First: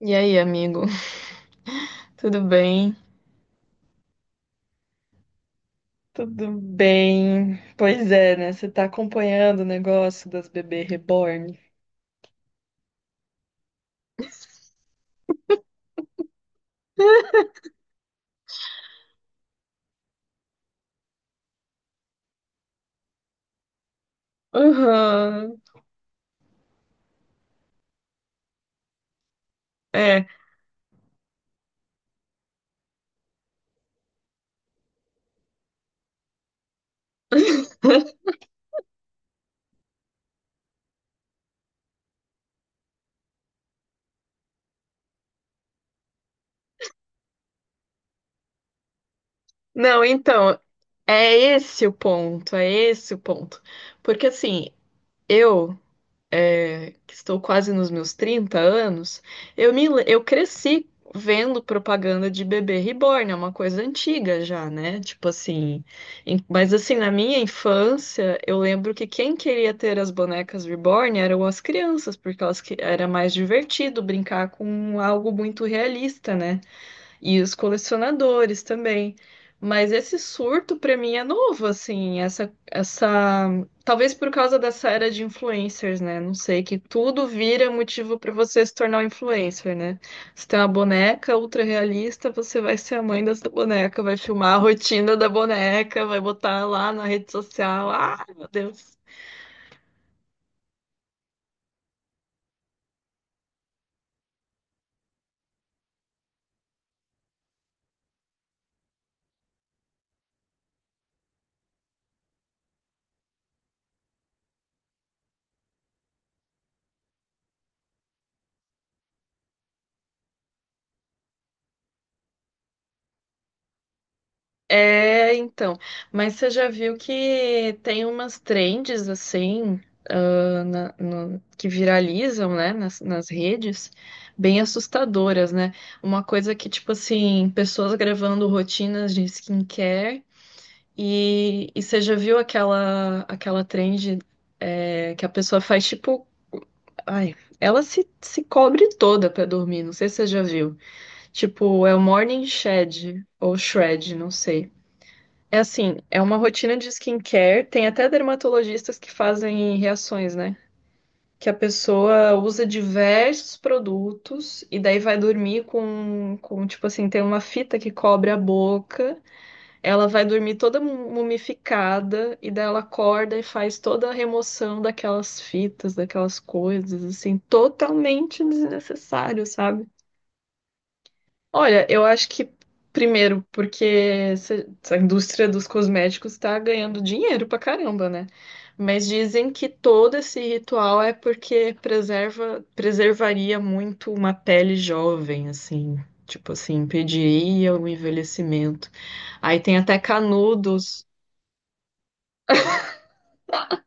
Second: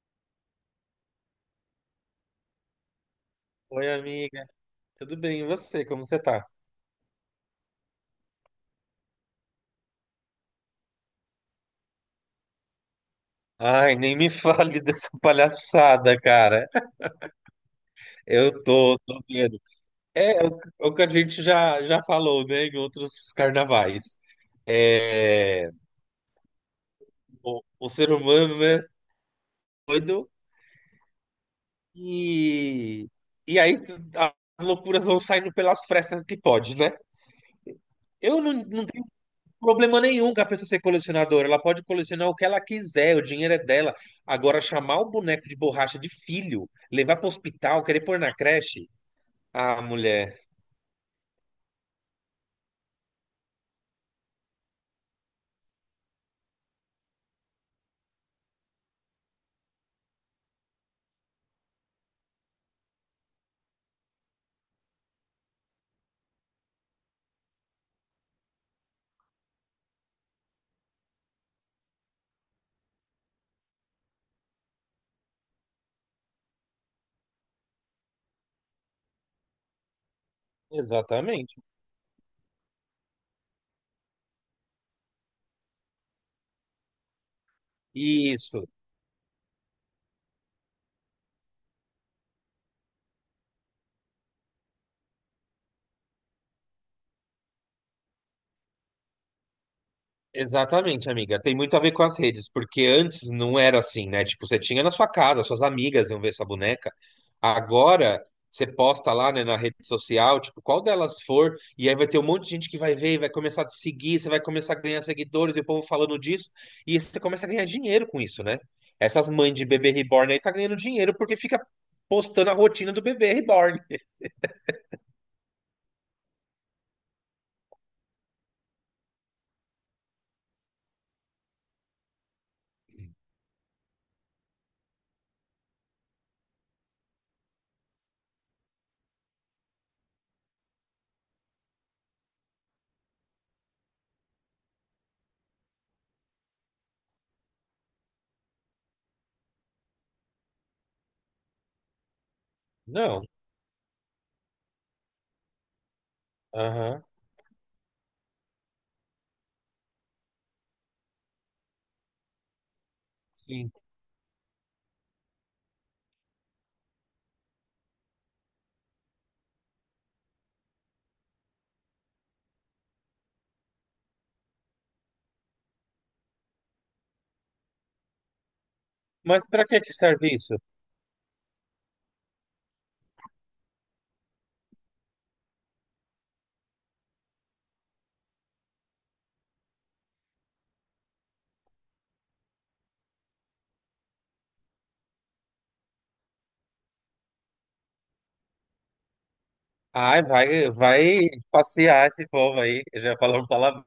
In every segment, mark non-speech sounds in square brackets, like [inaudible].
E aí, amigo? [laughs] Tudo bem? Oi, amiga. Tudo bem? E você? Como você tá? Tudo bem. Pois é, né? Você tá acompanhando o negócio das bebê reborn? Ai, nem me [laughs] fale dessa palhaçada, cara. Eu tô vendo. É o que a gente já falou, né, em outros carnavais. Aham, É, o ser humano, né, é. doido e, e aí as loucuras vão saindo pelas frestas que pode, né? [laughs] Eu não tenho problema nenhum com a pessoa ser colecionadora. Ela pode colecionar o que ela quiser, o dinheiro é dela. Agora, chamar o boneco de borracha de filho, levar para o hospital, querer pôr na creche. Ah, Não, mulher. então, é esse o ponto, é esse o ponto. Porque assim, eu que estou quase nos meus 30 anos, eu cresci vendo propaganda de bebê reborn, é uma coisa antiga já, né? Tipo assim, mas assim, na minha infância, eu lembro que quem queria ter as bonecas reborn eram as crianças, porque elas que era mais divertido brincar com algo muito realista, né? E os colecionadores também. Mas esse surto para mim é Exatamente. novo, assim, talvez por causa dessa era de influencers, né? Não sei, que tudo vira motivo para Isso. você se tornar um influencer, né? Você tem uma boneca ultra realista, você vai ser a mãe dessa boneca, vai filmar a rotina da boneca, vai botar lá na rede social. Ah, meu Deus. Exatamente, amiga. Tem muito a ver com as redes, porque antes não era assim, né? Tipo, você tinha na sua casa, suas amigas iam ver sua boneca. Agora, você posta lá, né, na rede social, tipo, qual delas for, e aí vai ter um monte de gente que vai ver e vai começar a te seguir, você vai começar a ganhar seguidores e o povo falando disso, e você começa a ganhar dinheiro com isso, né? Essas mães de bebê reborn aí tá ganhando dinheiro porque fica postando a rotina do bebê reborn. É, então, mas você já viu que tem umas trends assim, que viralizam, né, nas redes, bem assustadoras, né? Uma coisa que, tipo assim, pessoas gravando rotinas de skincare e você já viu aquela trend, é, que a pessoa faz, tipo, ai, ela se cobre toda pra dormir, não sei se você já viu. Tipo, é o Morning Shed Não. ou Shred, não sei. É assim, é uma rotina de Aham. skincare. Tem até dermatologistas que fazem reações, né? Que a pessoa usa diversos Sim. produtos e daí vai dormir com, tipo assim, tem uma fita que cobre a boca. Ela vai dormir toda mumificada e daí ela acorda e faz toda a remoção daquelas fitas, daquelas coisas, assim, totalmente Mas desnecessário, pra que sabe? que serve isso? Olha, eu acho que primeiro, porque essa indústria dos cosméticos está ganhando dinheiro pra caramba, né? Mas dizem que todo esse ritual é porque preservaria muito uma pele jovem, assim, tipo assim, impediria o envelhecimento. Aí tem até Ai, vai, canudos. vai passear esse povo aí. Eu já falou um palavrão.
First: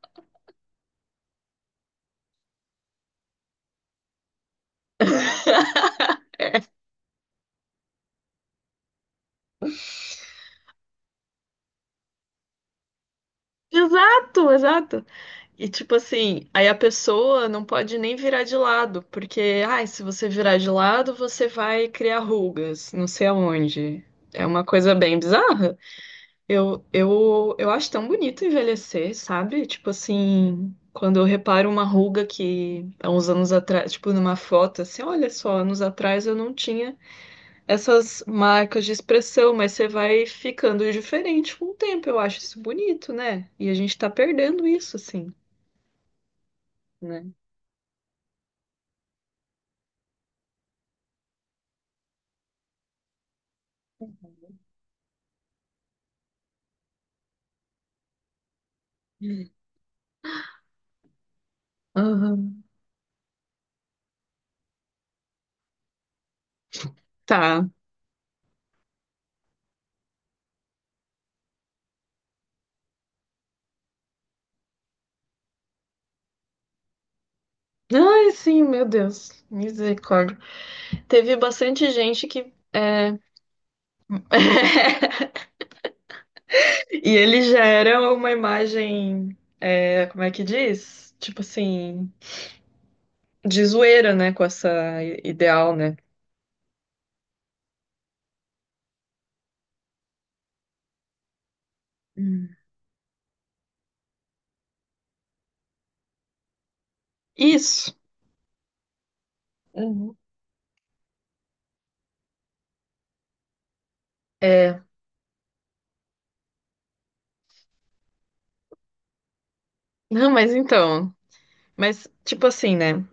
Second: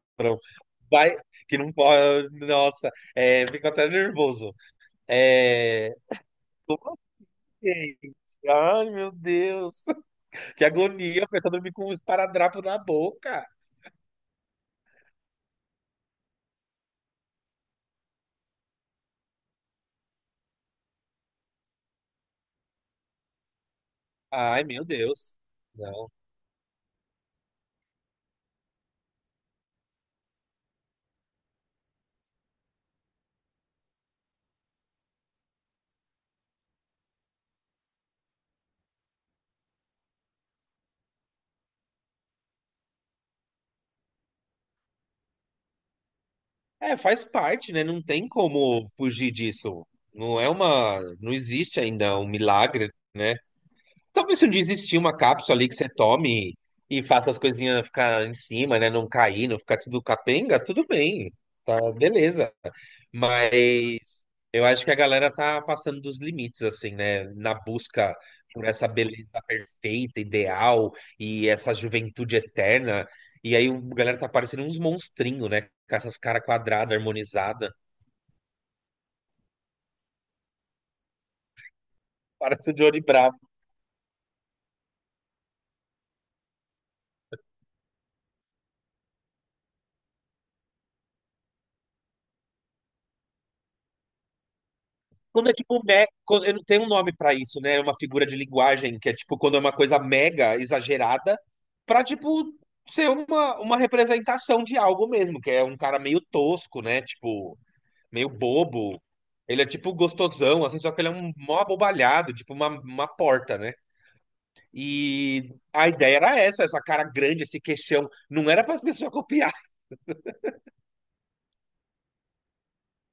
Vai, que não pode. Nossa, é, fico até nervoso. É, como assim? Ai, meu Deus. Que agonia, a pessoa dormir com um esparadrapo na boca. Exato, exato. E tipo assim, aí a pessoa não pode nem virar de lado, porque, ai, se você virar de lado, você vai criar rugas, não sei aonde. É uma Ai, meu coisa bem Deus. bizarra. Não. Eu acho tão bonito envelhecer, sabe? Tipo assim, quando eu reparo uma ruga que há uns anos atrás, tipo numa foto, assim, olha só, anos atrás eu não tinha essas marcas de expressão, mas você vai ficando diferente com o tempo. Eu acho isso bonito, né? E a gente tá perdendo isso, assim, É, faz né? parte, né? Não tem como fugir disso. Não é uma. Não existe ainda um milagre, né? Talvez se um dia existir uma cápsula ali que você tome e faça as coisinhas ficar em cima, né? Não cair, não ficar tudo capenga, tudo bem. Tá, beleza. Aham. Mas eu acho que a galera tá passando dos limites, assim, né? Na Tá. busca por essa beleza perfeita, ideal e essa juventude eterna. E aí a galera tá parecendo uns monstrinhos, né? Com essas caras quadradas, harmonizadas. [laughs] Ai, sim, meu Deus. Misericórdia. Teve bastante gente que. Parece o Johnny É, Bravo. [laughs] e ele já era uma imagem. É, como é que diz? Tipo assim. De zoeira, né? Com essa Quando é ideal, tipo né? me... quando- Eu não tenho um nome pra isso, né? É uma figura de linguagem que é tipo quando é uma coisa mega exagerada pra tipo Hum. ser uma representação de algo mesmo, que é um cara meio tosco, né? Tipo, Isso. meio bobo. Ele é tipo Uhum. gostosão, assim, só que ele é um mó abobalhado, tipo uma porta, né? É. E a ideia era essa, essa cara grande, esse queixão. Não era para as pessoas [laughs] copiar. Não, mas então. Mas, tipo assim, né?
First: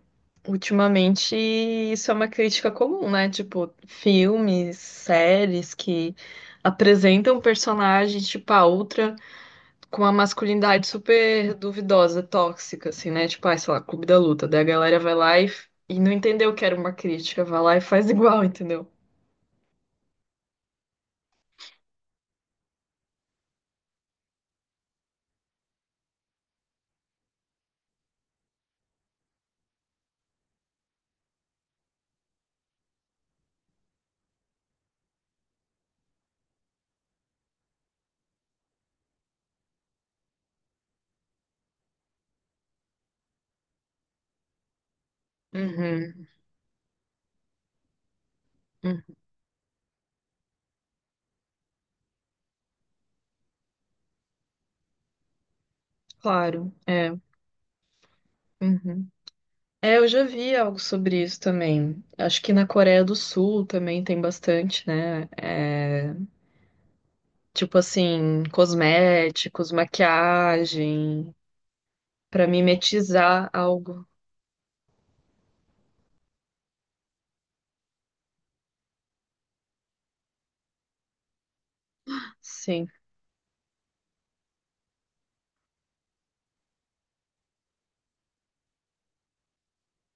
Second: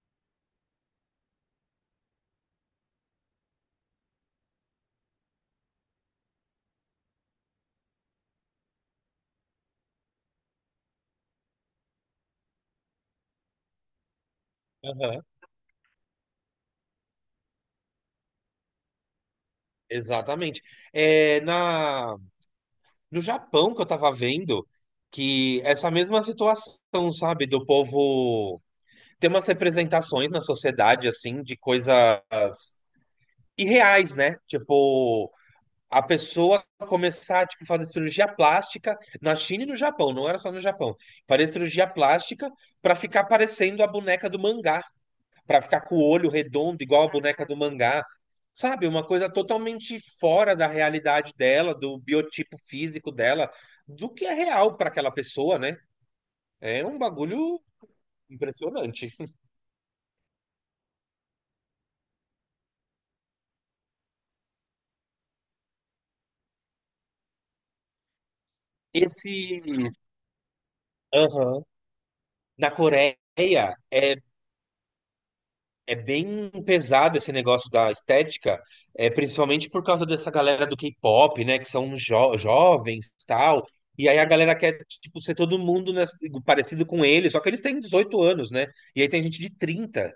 Ultimamente, isso é uma crítica comum, né? Tipo, filmes, séries que apresentam personagens, tipo, a outra com uma masculinidade super duvidosa, tóxica, assim, né? Tipo, ah, sei lá, Clube da Luta. Daí a galera vai Aham. lá e não entendeu que era uma crítica, vai lá e faz [laughs] igual, entendeu? Exatamente. É, na no Japão que eu tava vendo que essa mesma situação, sabe, do povo ter umas representações na sociedade assim de coisas irreais, né? Tipo, a pessoa começar tipo fazer cirurgia plástica na China e no Japão, não era só no Japão. Fazer cirurgia plástica pra ficar parecendo a boneca do mangá para ficar com o Uhum, olho redondo, igual a boneca do mangá. Sabe, uma uhum, coisa totalmente fora da realidade dela, do biotipo físico dela, do que é real para aquela pessoa, né? claro, É um é. bagulho Uhum. impressionante. É, eu já vi algo sobre isso também. Acho que na Coreia do Sul também tem bastante, né? É, tipo assim, Esse. cosméticos, maquiagem, Aham. pra Na mimetizar Coreia, algo. é, é bem pesado esse negócio da estética, é, principalmente por causa dessa galera do K-pop, né? Que são Sim. jovens e tal. E aí a galera quer, tipo, ser todo mundo nessa- parecido com eles, só que eles têm 18 anos, né? E aí tem gente de 30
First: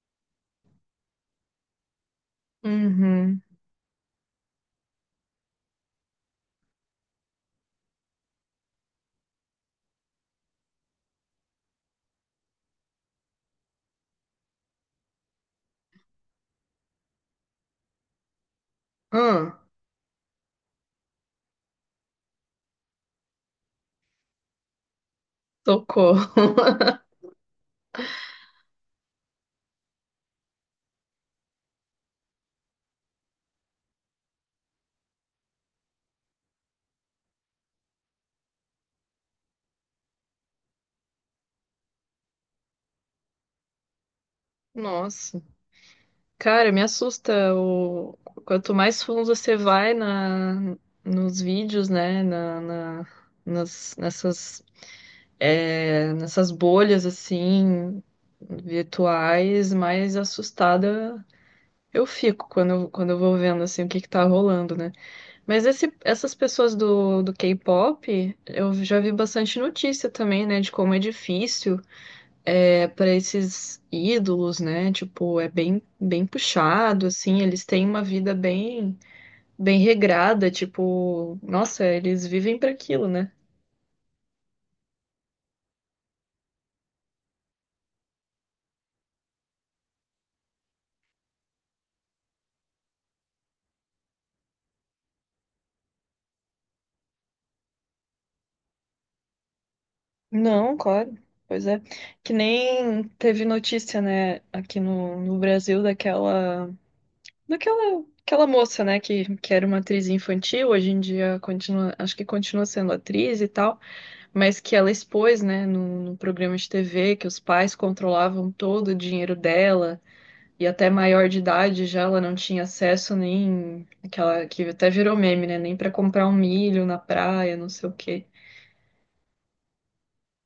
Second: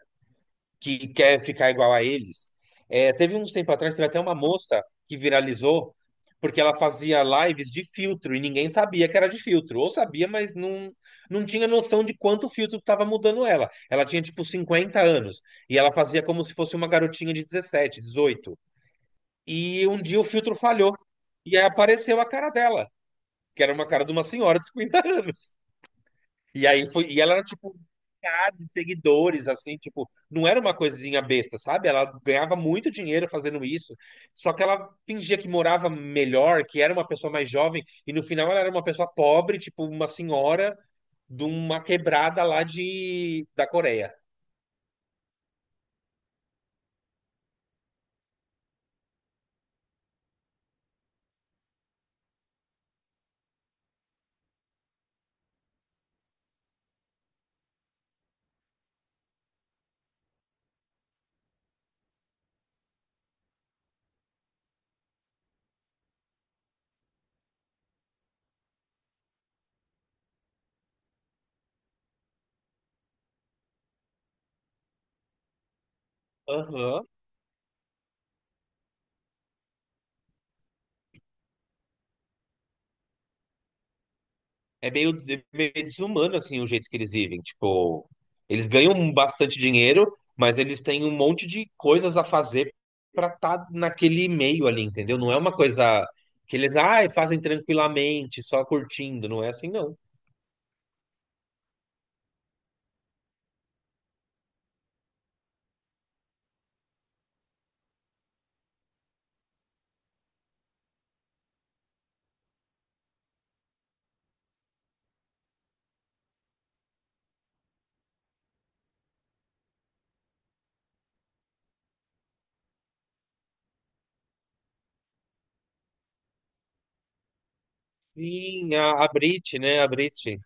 que quer ficar igual a eles. É, teve Uhum. uns tempo atrás, teve até uma moça que viralizou porque ela fazia lives de filtro e ninguém sabia que era de filtro. Ou sabia, mas não tinha noção de quanto o filtro estava mudando ela. Ela tinha, tipo, 50 anos e ela fazia como se fosse uma garotinha de 17, 18. Ah, E um dia o filtro falhou e aí apareceu a cara dela, que era uma cara de uma senhora de 50 [laughs] anos. socorro. E aí [laughs] foi, e ela era tipo milhares de seguidores, assim, tipo, não era uma coisinha besta, sabe? Ela ganhava muito dinheiro fazendo isso, só que ela fingia que morava melhor, que era uma pessoa mais jovem, e no final ela era uma pessoa pobre, tipo, uma senhora de uma quebrada lá de da Coreia. Nossa. Cara, me assusta o quanto mais fundo você vai na nos vídeos, né, nessas é, nessas bolhas assim virtuais, mais assustada eu fico quando eu vou vendo assim o que que tá rolando, né? Mas essas pessoas do K-pop, eu já vi bastante notícia também, né, de como é difícil é, para esses ídolos, né? Tipo, é bem Aham. puxado, assim, eles têm uma vida bem, bem regrada, tipo, nossa, eles vivem para aquilo, né? É meio, de meio desumano, assim, o jeito que eles vivem. Tipo, eles ganham bastante dinheiro, mas eles têm um monte de coisas a fazer pra estar naquele meio ali, entendeu? Não é uma coisa que eles, ai, fazem tranquilamente, só curtindo. Não é assim, não. Não, claro. Pois é. Que nem teve notícia, né, aqui no, no Brasil daquela. Daquela aquela moça, né, que era uma atriz infantil, hoje em dia continua, acho que continua sendo atriz e tal, mas que ela expôs, né, no programa de TV, que os pais controlavam todo o dinheiro dela, e até maior de idade já ela não tinha acesso nem aquela que até virou meme, né, nem para comprar um milho na praia, não sei o quê. Sim, a Brit, né? A Brit.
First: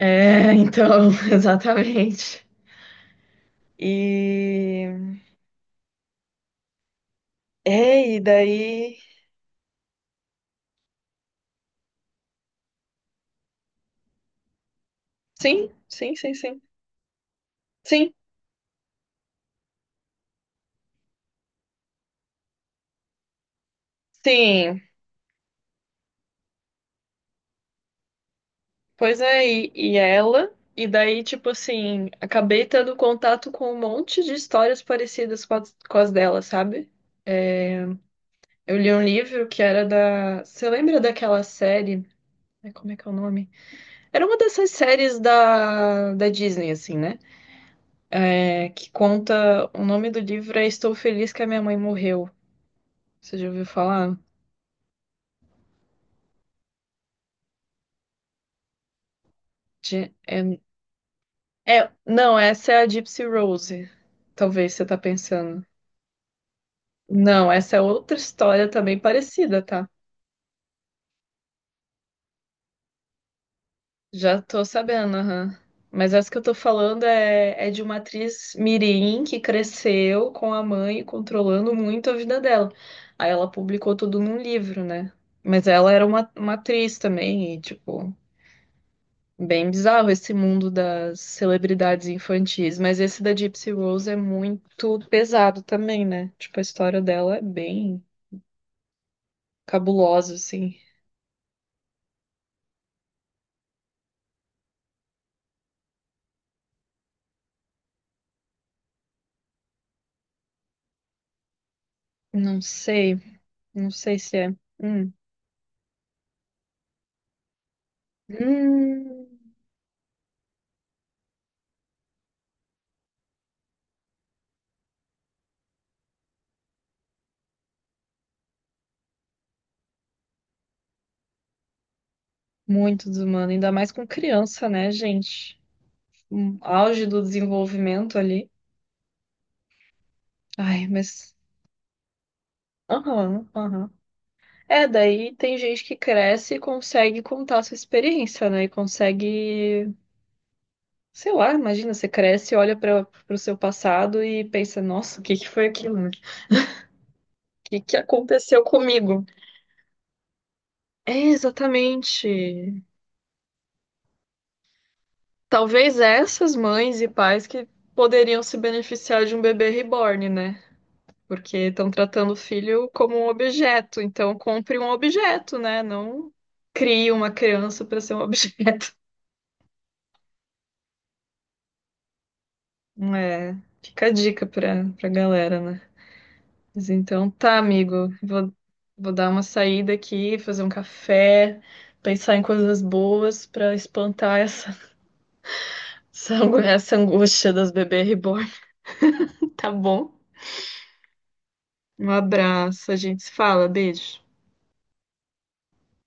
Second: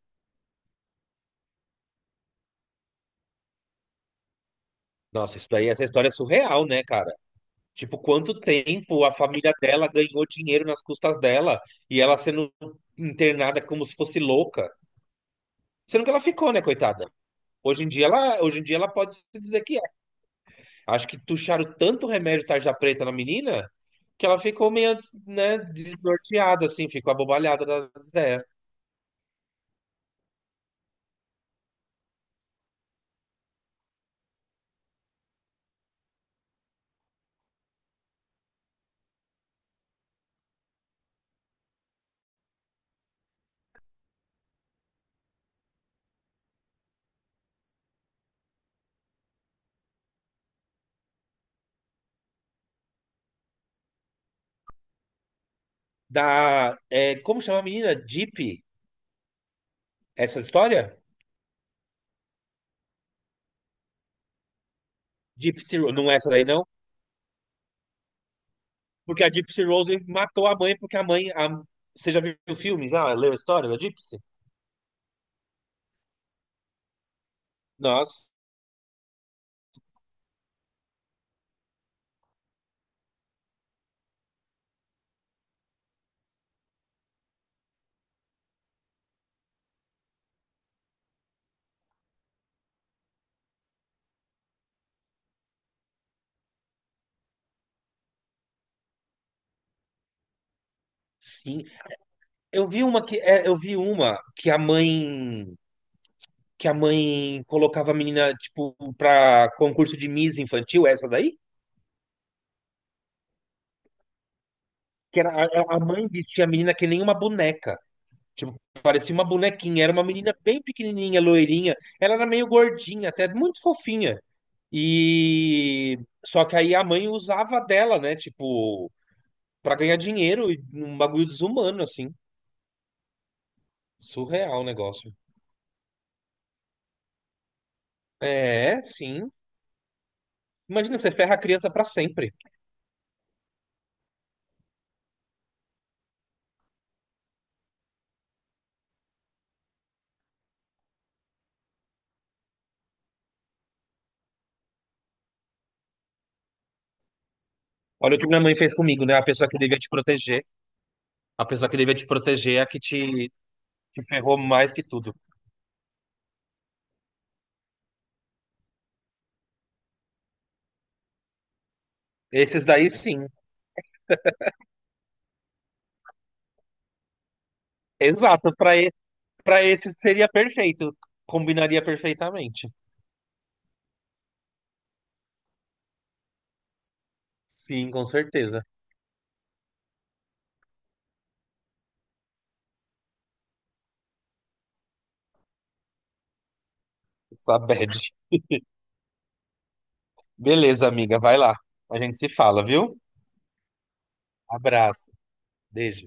É, então, [laughs] exatamente. E Nossa, isso daí, essa história é surreal, né, cara? Tipo, é, e quanto daí. tempo a família dela ganhou dinheiro nas custas dela e ela sendo internada como se fosse louca. Sim, Sendo que sim, ela sim, ficou, sim. né, coitada? Sim, Hoje em dia ela pode se dizer que é. Acho que tucharam tanto remédio tarja preta na menina que ela ficou sim. meio, né, desnorteada, assim, ficou abobalhada das ideias. Pois é, e ela, e daí, tipo assim, acabei tendo contato com um monte de histórias parecidas com com as dela, sabe? Eu li um livro que era da. Você lembra daquela série? Ai, como é que é o nome? Era uma dessas séries da Disney, assim, né? É, que conta. O nome do livro é Estou Feliz que a Minha Mãe Morreu. Você já ouviu falar? Da, é, como chama a menina? Deep? Essa É, história? Não, essa é a Gypsy Rose. Talvez você tá pensando. Gypsy Rose. Não é essa daí, não? Não, essa é outra história também Porque a parecida, Gypsy tá? Rose matou a mãe, porque a mãe. A- Você já viu filmes? Ah, leu a história da Gypsy? Já tô sabendo, aham. Mas essa que eu tô falando é, é de uma Nossa, atriz mirim que cresceu com a mãe controlando muito a vida dela. Aí ela publicou tudo num livro, né? Mas ela era uma atriz também, e tipo, bem bizarro esse mundo das celebridades infantis. Mas esse da Gypsy Rose é muito pesado também, né? Tipo, a história dela é bem cabulosa, assim. sim. Eu vi uma que, é, eu vi uma que a mãe colocava a menina, tipo, pra concurso de Miss infantil, é essa daí? Não sei, não sei se é. Hum. Que era, a mãe vestia a menina que nem uma boneca. Tipo, parecia uma Hum. bonequinha. Era uma menina bem pequenininha, loirinha. Ela era meio gordinha, até muito fofinha. E só que aí a mãe usava dela, né? Tipo, pra ganhar dinheiro e um bagulho desumano, assim. Muito desumano, ainda mais com Surreal o criança, né, negócio. gente? Um auge do desenvolvimento ali. É, sim. Ai, Imagina, você mas. ferra a criança pra sempre. Aham, aham. É, daí tem gente que cresce e consegue contar a sua experiência, né? E consegue. Sei lá, imagina, você cresce, olha para o seu passado e pensa: nossa, o que que foi aquilo? Né? O que que Olha o que minha mãe aconteceu fez comigo, né? A comigo? pessoa que devia te proteger. É, A pessoa que devia te proteger é a que exatamente. te ferrou mais que tudo. Talvez essas mães e pais que poderiam se beneficiar de um bebê reborn, né? Porque estão tratando o Esses daí, filho como sim. um objeto. Então, compre um objeto, né? Não crie uma criança para ser um Exato. Para objeto. para esses seria perfeito. Combinaria perfeitamente. [laughs] É, fica a dica pra galera, né? Mas então tá, Sim, com amigo. Vou, certeza. vou dar uma saída aqui, fazer um café, pensar em coisas boas pra espantar essa, [laughs] essa essa angústia Essa das bad. bebês reborn. [laughs] Tá bom? Beleza, amiga. Vai lá. A Um gente se fala, abraço, a viu? gente se fala, beijo. Abraço. Beijo.